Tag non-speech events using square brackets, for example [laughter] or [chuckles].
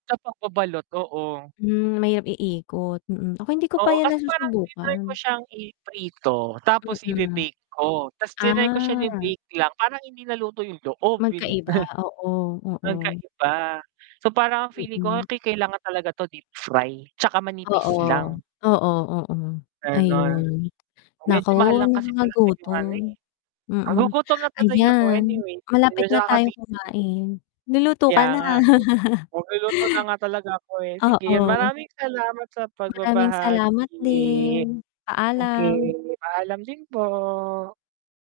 Sa pagbabalot, oo. Hmm, mahirap iikot, mm. Ako, hindi ko pa Oo, 'yan kasi parang tinry ko nasusubukan. siyang i-prito tapos Mm. ibe-bake ko. 'Tas tinry ko siyang Ah. i-bake lang parang hindi naluto 'yong loob, 'yon, eh Magkaiba, oo, [chuckles] oo. magkaiba. So, parang ang feeling ko Mm. kai kailangan talaga to deep fry 'tsaka Oo. manipis lang. Oo, oo, Gano'n. ayun. Naku, Medyo mahal lang kasi talaga 'yong ano, nakagagutom. eh. Mm. Nagugutom na tuloy ako, Ayan, anyway. malapit Medyo na tayo nakakabitin. kumain. Luluto Kaya ka na. nga, eh. Magluluto na nga talaga ako, [laughs] eh. Sige, Oo. maraming salamat sa Maraming salamat pagbabahagi. din. Okey, Paalam. paalam din po.